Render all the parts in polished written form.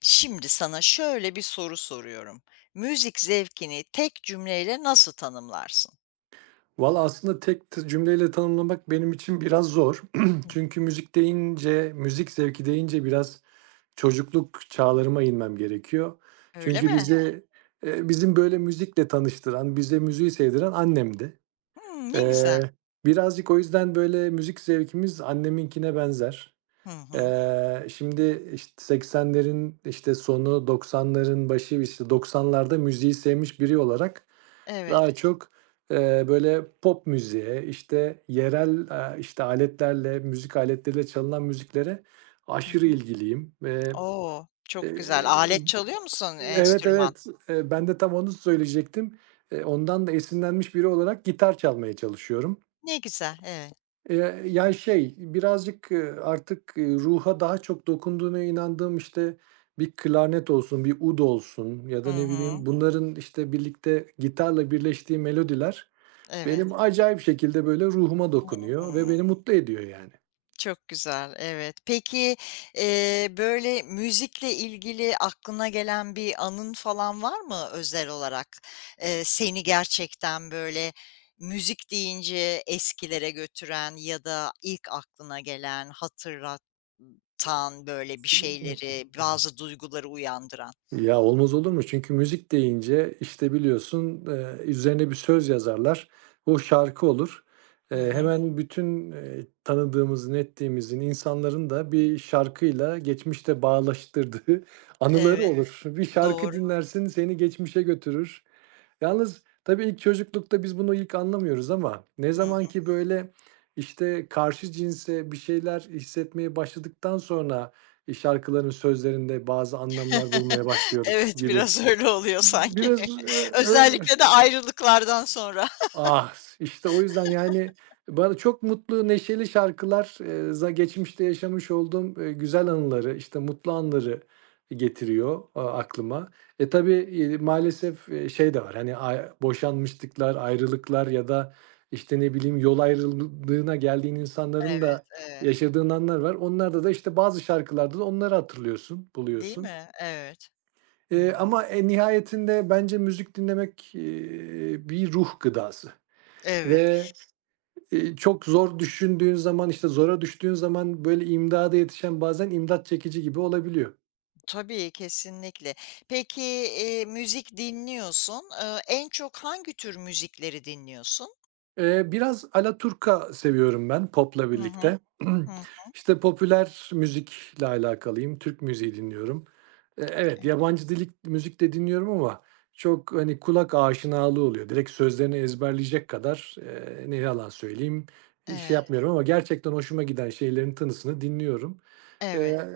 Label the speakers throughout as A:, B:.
A: Şimdi sana şöyle bir soru soruyorum. Müzik zevkini tek cümleyle nasıl tanımlarsın?
B: Valla aslında tek cümleyle tanımlamak benim için biraz zor.
A: Hı
B: Çünkü
A: hı.
B: müzik deyince, müzik zevki deyince biraz çocukluk çağlarıma inmem gerekiyor.
A: Öyle
B: Çünkü
A: mi?
B: bizim böyle müzikle tanıştıran, bize müziği sevdiren annemdi.
A: Hımm, ne güzel.
B: Hımm. Birazcık o yüzden böyle müzik zevkimiz anneminkine benzer.
A: Hı hı.
B: Şimdi, işte, 80'lerin, işte, sonu, 90'ların başı, işte, 90'larda müziği sevmiş biri olarak Hı
A: Evet.
B: daha çok, böyle pop müziğe, işte, yerel, işte, aletlerle, müzik aletleriyle çalınan müziklere
A: Hı
B: aşırı
A: hı.
B: ilgiliyim ve.
A: O! Çok
B: eee
A: güzel. Alet çalıyor musun,
B: Evet,
A: enstrüman?
B: evet, ben de tam onu söyleyecektim. Ondan da esinlenmiş biri olarak gitar çalmaya çalışıyorum.
A: Ne güzel, evet.
B: Ya, şey, birazcık, artık, ruha daha çok dokunduğuna inandığım, işte, bir klarnet olsun, bir ud olsun ya
A: Hı
B: da ne
A: hı.
B: bileyim bunların, işte, birlikte gitarla birleştiği melodiler benim
A: Evet.
B: acayip şekilde, böyle, ruhuma
A: Hı.
B: dokunuyor ve beni mutlu ediyor yani.
A: Çok güzel, evet. Peki, böyle, müzikle ilgili aklına gelen bir anın falan var mı özel olarak? Seni gerçekten, böyle, müzik deyince eskilere götüren ya da ilk aklına gelen, hatırlatan, böyle, bir şeyleri, bazı duyguları uyandıran.
B: Ya, olmaz olur mu? Çünkü müzik deyince, işte, biliyorsun, üzerine bir söz yazarlar. O şarkı olur.
A: Hı hı.
B: Hemen bütün, tanıdığımızın, ettiğimizin insanların da bir şarkıyla geçmişte bağlaştırdığı anıları
A: Evet,
B: olur. Bir şarkı
A: doğru.
B: dinlersin, seni geçmişe götürür. Yalnız tabii ilk çocuklukta biz bunu ilk anlamıyoruz ama ne
A: Hıı.
B: zaman ki böyle, işte, karşı cinse bir şeyler hissetmeye başladıktan sonra, şarkıların sözlerinde bazı anlamlar bulmaya başlıyoruz
A: Evet,
B: gibi.
A: biraz öyle oluyor sanki.
B: Biraz, eee,
A: Özellikle de ayrılıklardan sonra.
B: Ah, işte o yüzden yani bana çok mutlu, neşeli şarkılar, geçmişte yaşamış olduğum, güzel anıları, işte, mutlu anları getiriyor, aklıma. E, tabii, maalesef, şey de var, hani, ay boşanmışlıklar, ayrılıklar ya da, işte, ne bileyim, yol ayrılığına geldiğin insanların
A: Evet,
B: da
A: evet.
B: yaşadığın anlar var. Onlarda da, işte, bazı şarkılarda da onları hatırlıyorsun,
A: Değil
B: buluyorsun.
A: mi? Evet. Hımm.
B: Ama, nihayetinde bence müzik dinlemek, bir ruh gıdası
A: Evet.
B: ve çok zor düşündüğün zaman, işte, zora düştüğün zaman, böyle, imdada yetişen bazen imdat çekici gibi olabiliyor.
A: Tabii, kesinlikle. Peki, müzik dinliyorsun. En çok hangi tür müzikleri dinliyorsun?
B: Biraz alaturka seviyorum ben popla
A: Hı hı.
B: birlikte.
A: Hı hı.
B: İşte, popüler müzikle alakalıyım. Türk müziği dinliyorum. Evet, yabancı dilik müzik de dinliyorum ama çok, hani, kulak aşinalığı oluyor. Direkt sözlerini ezberleyecek kadar, ne yalan söyleyeyim, şey
A: Evet.
B: yapmıyorum ama gerçekten hoşuma giden şeylerin tanısını dinliyorum.
A: Evet.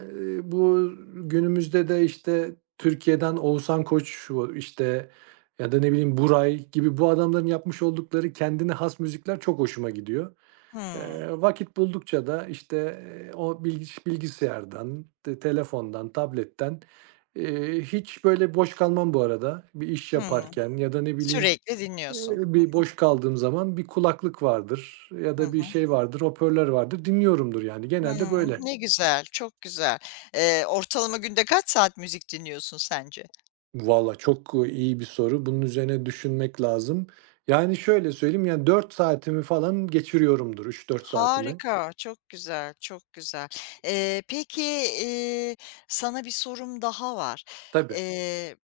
B: Bu günümüzde de, işte, Türkiye'den Oğuzhan Koç, şu işte, ya da ne bileyim Buray gibi bu adamların yapmış oldukları kendine has müzikler çok hoşuma gidiyor.
A: Hımm.
B: Eee, Vakit buldukça da, işte, o bilgisayardan, telefondan, tabletten, hiç böyle boş kalmam bu arada. Bir iş
A: Hımm.
B: yaparken ya da ne bileyim,
A: Sürekli dinliyorsun. Hı
B: bir
A: hı.
B: boş kaldığım zaman bir kulaklık vardır ya
A: Hı
B: da bir şey vardır, hoparlör vardır, dinliyorumdur yani. Genelde böyle.
A: Ne güzel, çok güzel. Ortalama günde kaç saat müzik dinliyorsun sence?
B: Valla çok, iyi bir soru. Bunun üzerine düşünmek lazım. Yani, şöyle söyleyeyim, yani, 4 saatimi falan geçiriyorumdur, üç dört saatimi.
A: Harika, çok güzel, çok güzel. Peki, sana bir sorum daha var.
B: Tabii.
A: Eee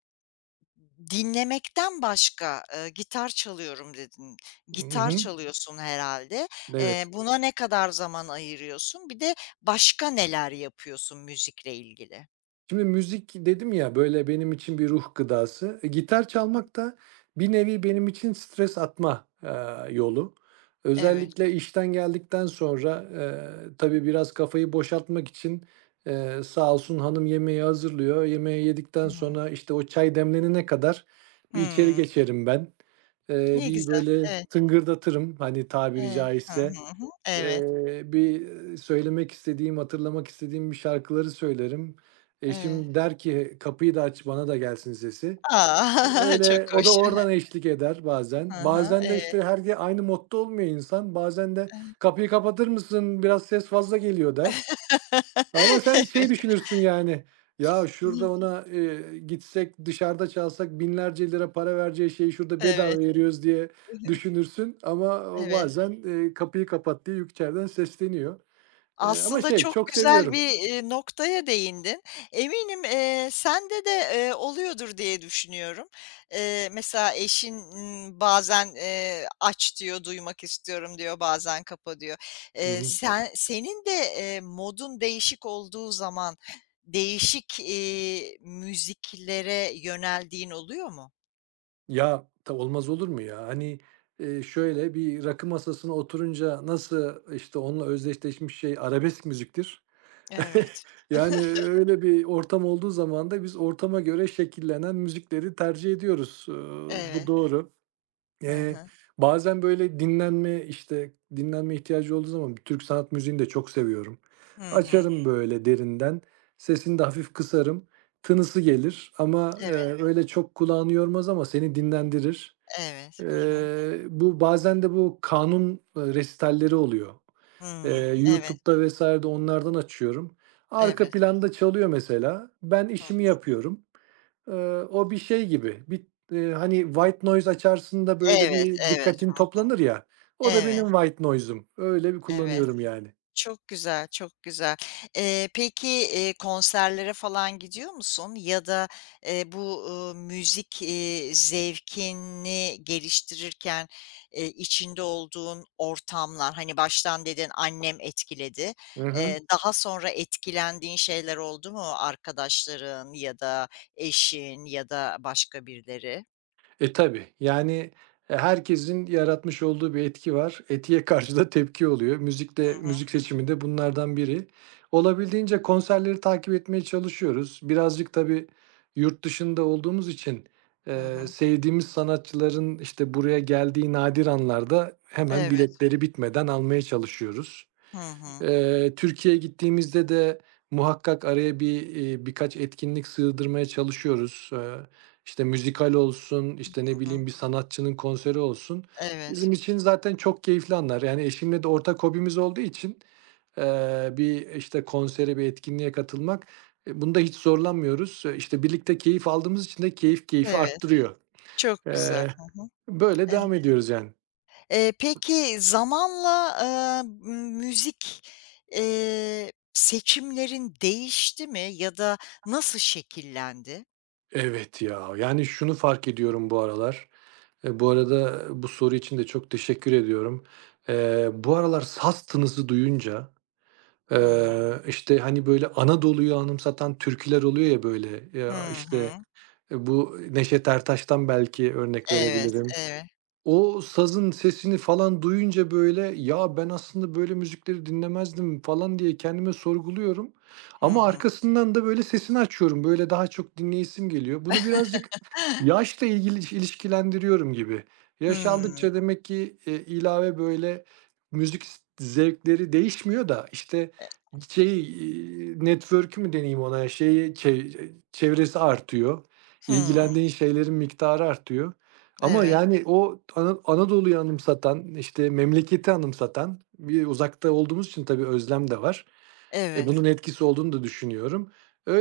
A: Dinlemekten başka, gitar çalıyorum dedin.
B: Hı
A: Gitar
B: hı.
A: çalıyorsun herhâlde.
B: Evet.
A: Buna ne kadar zaman ayırıyorsun? Bir de başka neler yapıyorsun müzikle ilgili?
B: Şimdi müzik dedim ya, böyle, benim için bir ruh gıdası. E, gitar çalmak da bir nevi benim için stres atma, yolu.
A: Evet.
B: Özellikle işten geldikten sonra, tabii biraz kafayı boşaltmak için, sağ olsun hanım yemeği hazırlıyor. Yemeği yedikten
A: Hımm.
B: sonra, işte, o çay demlenene kadar bir içeri
A: Hımm.
B: geçerim ben.
A: Ne
B: Bir
A: güzel.
B: böyle
A: Evet,
B: tıngırdatırım, hani, tabiri
A: evet. Hı
B: caizse.
A: hı, hı. Evet,
B: Bir söylemek istediğim, hatırlamak istediğim bir şarkıları söylerim.
A: evet.
B: Eşim der ki, "Kapıyı da aç, bana da gelsin sesi."
A: A! Çok
B: Öyle, o da
A: hoş.
B: oradan eşlik eder bazen.
A: Hı hı. Hı hı.
B: Bazen de,
A: Evet.
B: işte, her aynı modda olmuyor insan. Bazen de,
A: Evet.
B: "Kapıyı kapatır mısın? Biraz ses fazla geliyor." der. Ama sen şey düşünürsün yani, ya şurada ona, gitsek dışarıda çalsak binlerce lira para vereceği şeyi şurada bedava
A: Evet.
B: veriyoruz diye
A: Evet.
B: düşünürsün ama o
A: Evet.
B: bazen, kapıyı kapat diye içeriden sesleniyor. Ama
A: Aslında
B: şey
A: çok
B: çok
A: güzel
B: seviyorum.
A: bir, noktaya değindin. Eminim, sende de, oluyordur diye düşünüyorum. Mesela eşin, bazen, "Aç." diyor, "Duymak istiyorum." diyor, bazen "Kapa." diyor.
B: Hı hı.
A: Senin de, modun değişik olduğu zaman değişik, müziklere yöneldiğin oluyor mu?
B: Ya olmaz olur mu ya? Hani, şöyle bir rakı masasına oturunca nasıl, işte, onunla özdeşleşmiş şey arabesk müziktir.
A: Evet.
B: Yani, öyle bir ortam olduğu zaman da biz ortama göre şekillenen müzikleri tercih ediyoruz. Bu
A: Evet.
B: doğru.
A: Hı
B: Eee,
A: hı.
B: Bazen böyle dinlenme, işte, dinlenme ihtiyacı olduğu zaman Türk sanat müziğini de çok seviyorum.
A: Hı hı.
B: Açarım böyle derinden, sesini de hafif kısarım. Tınısı gelir ama,
A: Evet,
B: evet, öyle çok kulağını yormaz ama seni dinlendirir.
A: evet. Hı hı.
B: Bu bazen de bu kanun, resitalleri oluyor.
A: Hımm. Evet,
B: YouTube'da vs.de onlardan açıyorum. Arka
A: evet.
B: planda çalıyor mesela. Ben
A: Hı.
B: işimi yapıyorum. Eee, O bir şey gibi. Bir, hani white noise açarsın da böyle
A: Evet,
B: bir
A: evet,
B: dikkatin toplanır ya. O da benim
A: evet,
B: white noise'um. Öyle bir
A: evet.
B: kullanıyorum yani.
A: Çok güzel, çok güzel. Peki, konserlere falan gidiyor musun ya da, bu, müzik, zevkini geliştirirken, içinde olduğun ortamlar, hani, baştan dedin annem etkiledi.
B: Hı hı.
A: Daha sonra etkilendiğin şeyler oldu mu? Arkadaşların ya da eşin ya da başka birileri?
B: E, tabii. Yani, herkesin yaratmış olduğu bir etki var. Etiye karşı da tepki oluyor. Müzikte
A: Hı hı,
B: müzik seçimi de bunlardan biri. Olabildiğince konserleri takip etmeye çalışıyoruz. Birazcık tabii yurt dışında olduğumuz için,
A: hı hı.
B: sevdiğimiz sanatçıların, işte, buraya geldiği nadir anlarda hemen
A: Evet.
B: biletleri bitmeden almaya çalışıyoruz.
A: Hı hı,
B: Türkiye'ye gittiğimizde de muhakkak araya bir, birkaç etkinlik sığdırmaya çalışıyoruz. İşte müzikal olsun, işte, ne
A: hı hı.
B: bileyim, bir sanatçının konseri olsun.
A: Evet,
B: Bizim için zaten çok keyifli anlar. Yani eşimle de ortak hobimiz olduğu için, bir, işte, konsere, bir etkinliğe katılmak, bunda hiç zorlanmıyoruz. İşte, birlikte keyif aldığımız için de keyif keyfi
A: evet.
B: arttırıyor.
A: Çok güzel.
B: Eee,
A: Hı hı.
B: Böyle
A: Evet.
B: devam ediyoruz yani.
A: Peki zamanla, müzik, seçimlerin değişti mi ya da nasıl şekillendi?
B: Evet ya, yani şunu fark ediyorum bu aralar. Bu arada bu soru için de çok teşekkür ediyorum. Bu aralar saz tınısı duyunca,
A: Hıı.
B: işte, hani, böyle Anadolu'yu anımsatan türküler oluyor ya, böyle,
A: Hı
B: ya, işte,
A: hı.
B: bu Neşet Ertaş'tan belki örnek
A: Evet,
B: verebilirim.
A: evet.
B: O sazın sesini falan duyunca, böyle, "Ya, ben aslında böyle müzikleri dinlemezdim." falan diye kendime sorguluyorum
A: Hı
B: ama
A: hı.
B: arkasından da, böyle, sesini açıyorum. Böyle, daha çok dinleyesim geliyor. Bunu birazcık yaşla ilgili ilişkilendiriyorum gibi. Yaş
A: Hıı.
B: aldıkça demek ki, ilave, böyle, müzik zevkleri değişmiyor da, işte,
A: E
B: şey, network'ü mü deneyim ona, şeyi, çevresi artıyor. Hı
A: Hıı.
B: İlgilendiğin şeylerin miktarı artıyor. Ama
A: Evet,
B: yani o Anadolu'yu anımsatan, işte, memleketi anımsatan bir uzakta olduğumuz için tabii özlem de var. E,
A: evet.
B: bunun etkisi olduğunu da düşünüyorum.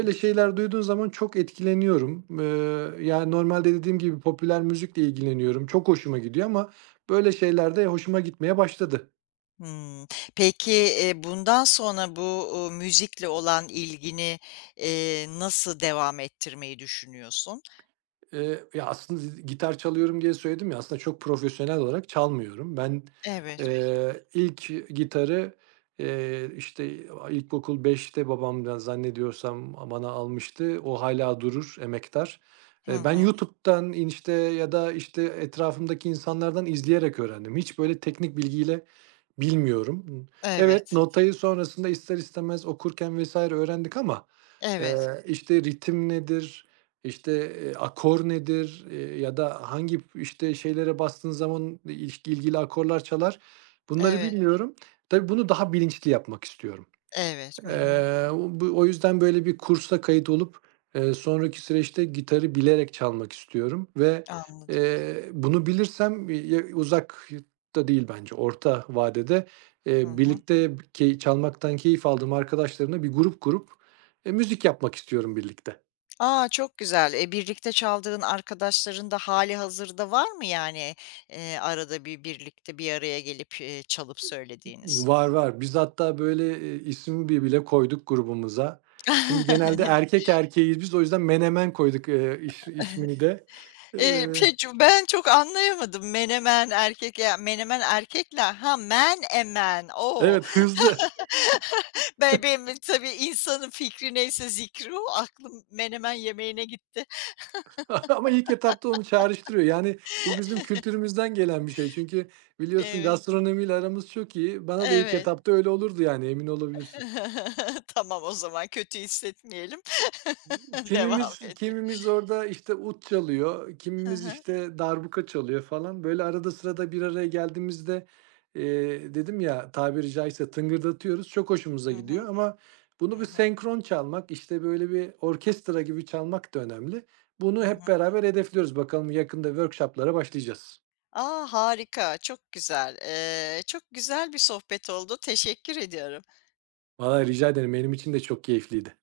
A: Hı
B: şeyler duyduğum zaman çok etkileniyorum. Yani normalde dediğim gibi popüler müzikle ilgileniyorum. Çok hoşuma gidiyor ama böyle şeyler de hoşuma gitmeye başladı.
A: hı. Peki, bundan sonra bu, müzikle olan ilgini, nasıl devam ettirmeyi düşünüyorsun?
B: Ya, aslında gitar çalıyorum diye söyledim ya, aslında çok profesyonel olarak çalmıyorum. Ben,
A: Evet.
B: evet, ilk gitarı, işte, ilkokul beşte babam da zannediyorsam bana almıştı. O hâlâ durur emektar.
A: Hı
B: Ben
A: hı.
B: YouTube'dan, işte, ya da, işte, etrafımdaki insanlardan izleyerek öğrendim. Hiç böyle teknik bilgiyle bilmiyorum. Evet,
A: Evet.
B: notayı sonrasında ister istemez okurken vesaire öğrendik ama,
A: Evet.
B: işte, ritim nedir, işte, akor nedir, ya da hangi, işte, şeylere bastığın zaman ilgili akorlar çalar, bunları
A: Evet,
B: bilmiyorum. Tabii bunu daha bilinçli yapmak istiyorum.
A: evet. Hı hı.
B: O yüzden böyle bir kursa kayıt olup, sonraki süreçte gitarı bilerek çalmak istiyorum ve,
A: Anladım.
B: bunu bilirsem, uzak da değil bence, orta vadede,
A: Hı hı.
B: birlikte çalmaktan keyif aldığım arkadaşlarımla bir grup kurup, müzik yapmak istiyorum birlikte.
A: A, çok güzel. E, birlikte çaldığın arkadaşların da hali hazırda var mı yani, arada bir birlikte bir araya gelip, çalıp söylediğiniz?
B: Var, var. Biz hatta böyle, isim bile koyduk grubumuza. Şimdi genelde erkek erkeğiz biz, o yüzden Menemen koyduk, ismini de. Eee
A: Peki ben çok anlayamadım. Menemen erkek ya menemen erkekler. Ha, men emen. O!
B: Evet, hızlı.
A: Ben benim tabii insanın fikri neyse zikri o. Aklım menemen yemeğine gitti.
B: Ama ilk etapta onu çağrıştırıyor. Yani bu bizim kültürümüzden gelen bir şey. Çünkü biliyorsun
A: Evet,
B: gastronomiyle aramız çok iyi. Bana da ilk
A: evet.
B: etapta öyle olurdu yani emin olabilirsin.
A: Tamam, o zaman kötü hissetmeyelim. Devam
B: Kimimiz
A: edelim.
B: kimimiz orada işte ut çalıyor,
A: Hı
B: kimimiz
A: hı.
B: işte darbuka çalıyor falan. Böyle arada sırada bir araya geldiğimizde e, dedim ya tabiri caizse tıngırdatıyoruz. Çok hoşumuza
A: Hı hı.
B: gidiyor ama
A: Hı
B: bunu bir
A: hı.
B: senkron çalmak, işte böyle bir orkestra gibi çalmak da önemli.
A: Hı
B: Bunu
A: hı.
B: hep beraber hedefliyoruz. Bakalım yakında workshoplara başlayacağız.
A: A, harika, çok güzel. Çok güzel bir sohbet oldu. Teşekkür ediyorum.
B: Valla rica ederim. Benim için de çok keyifliydi.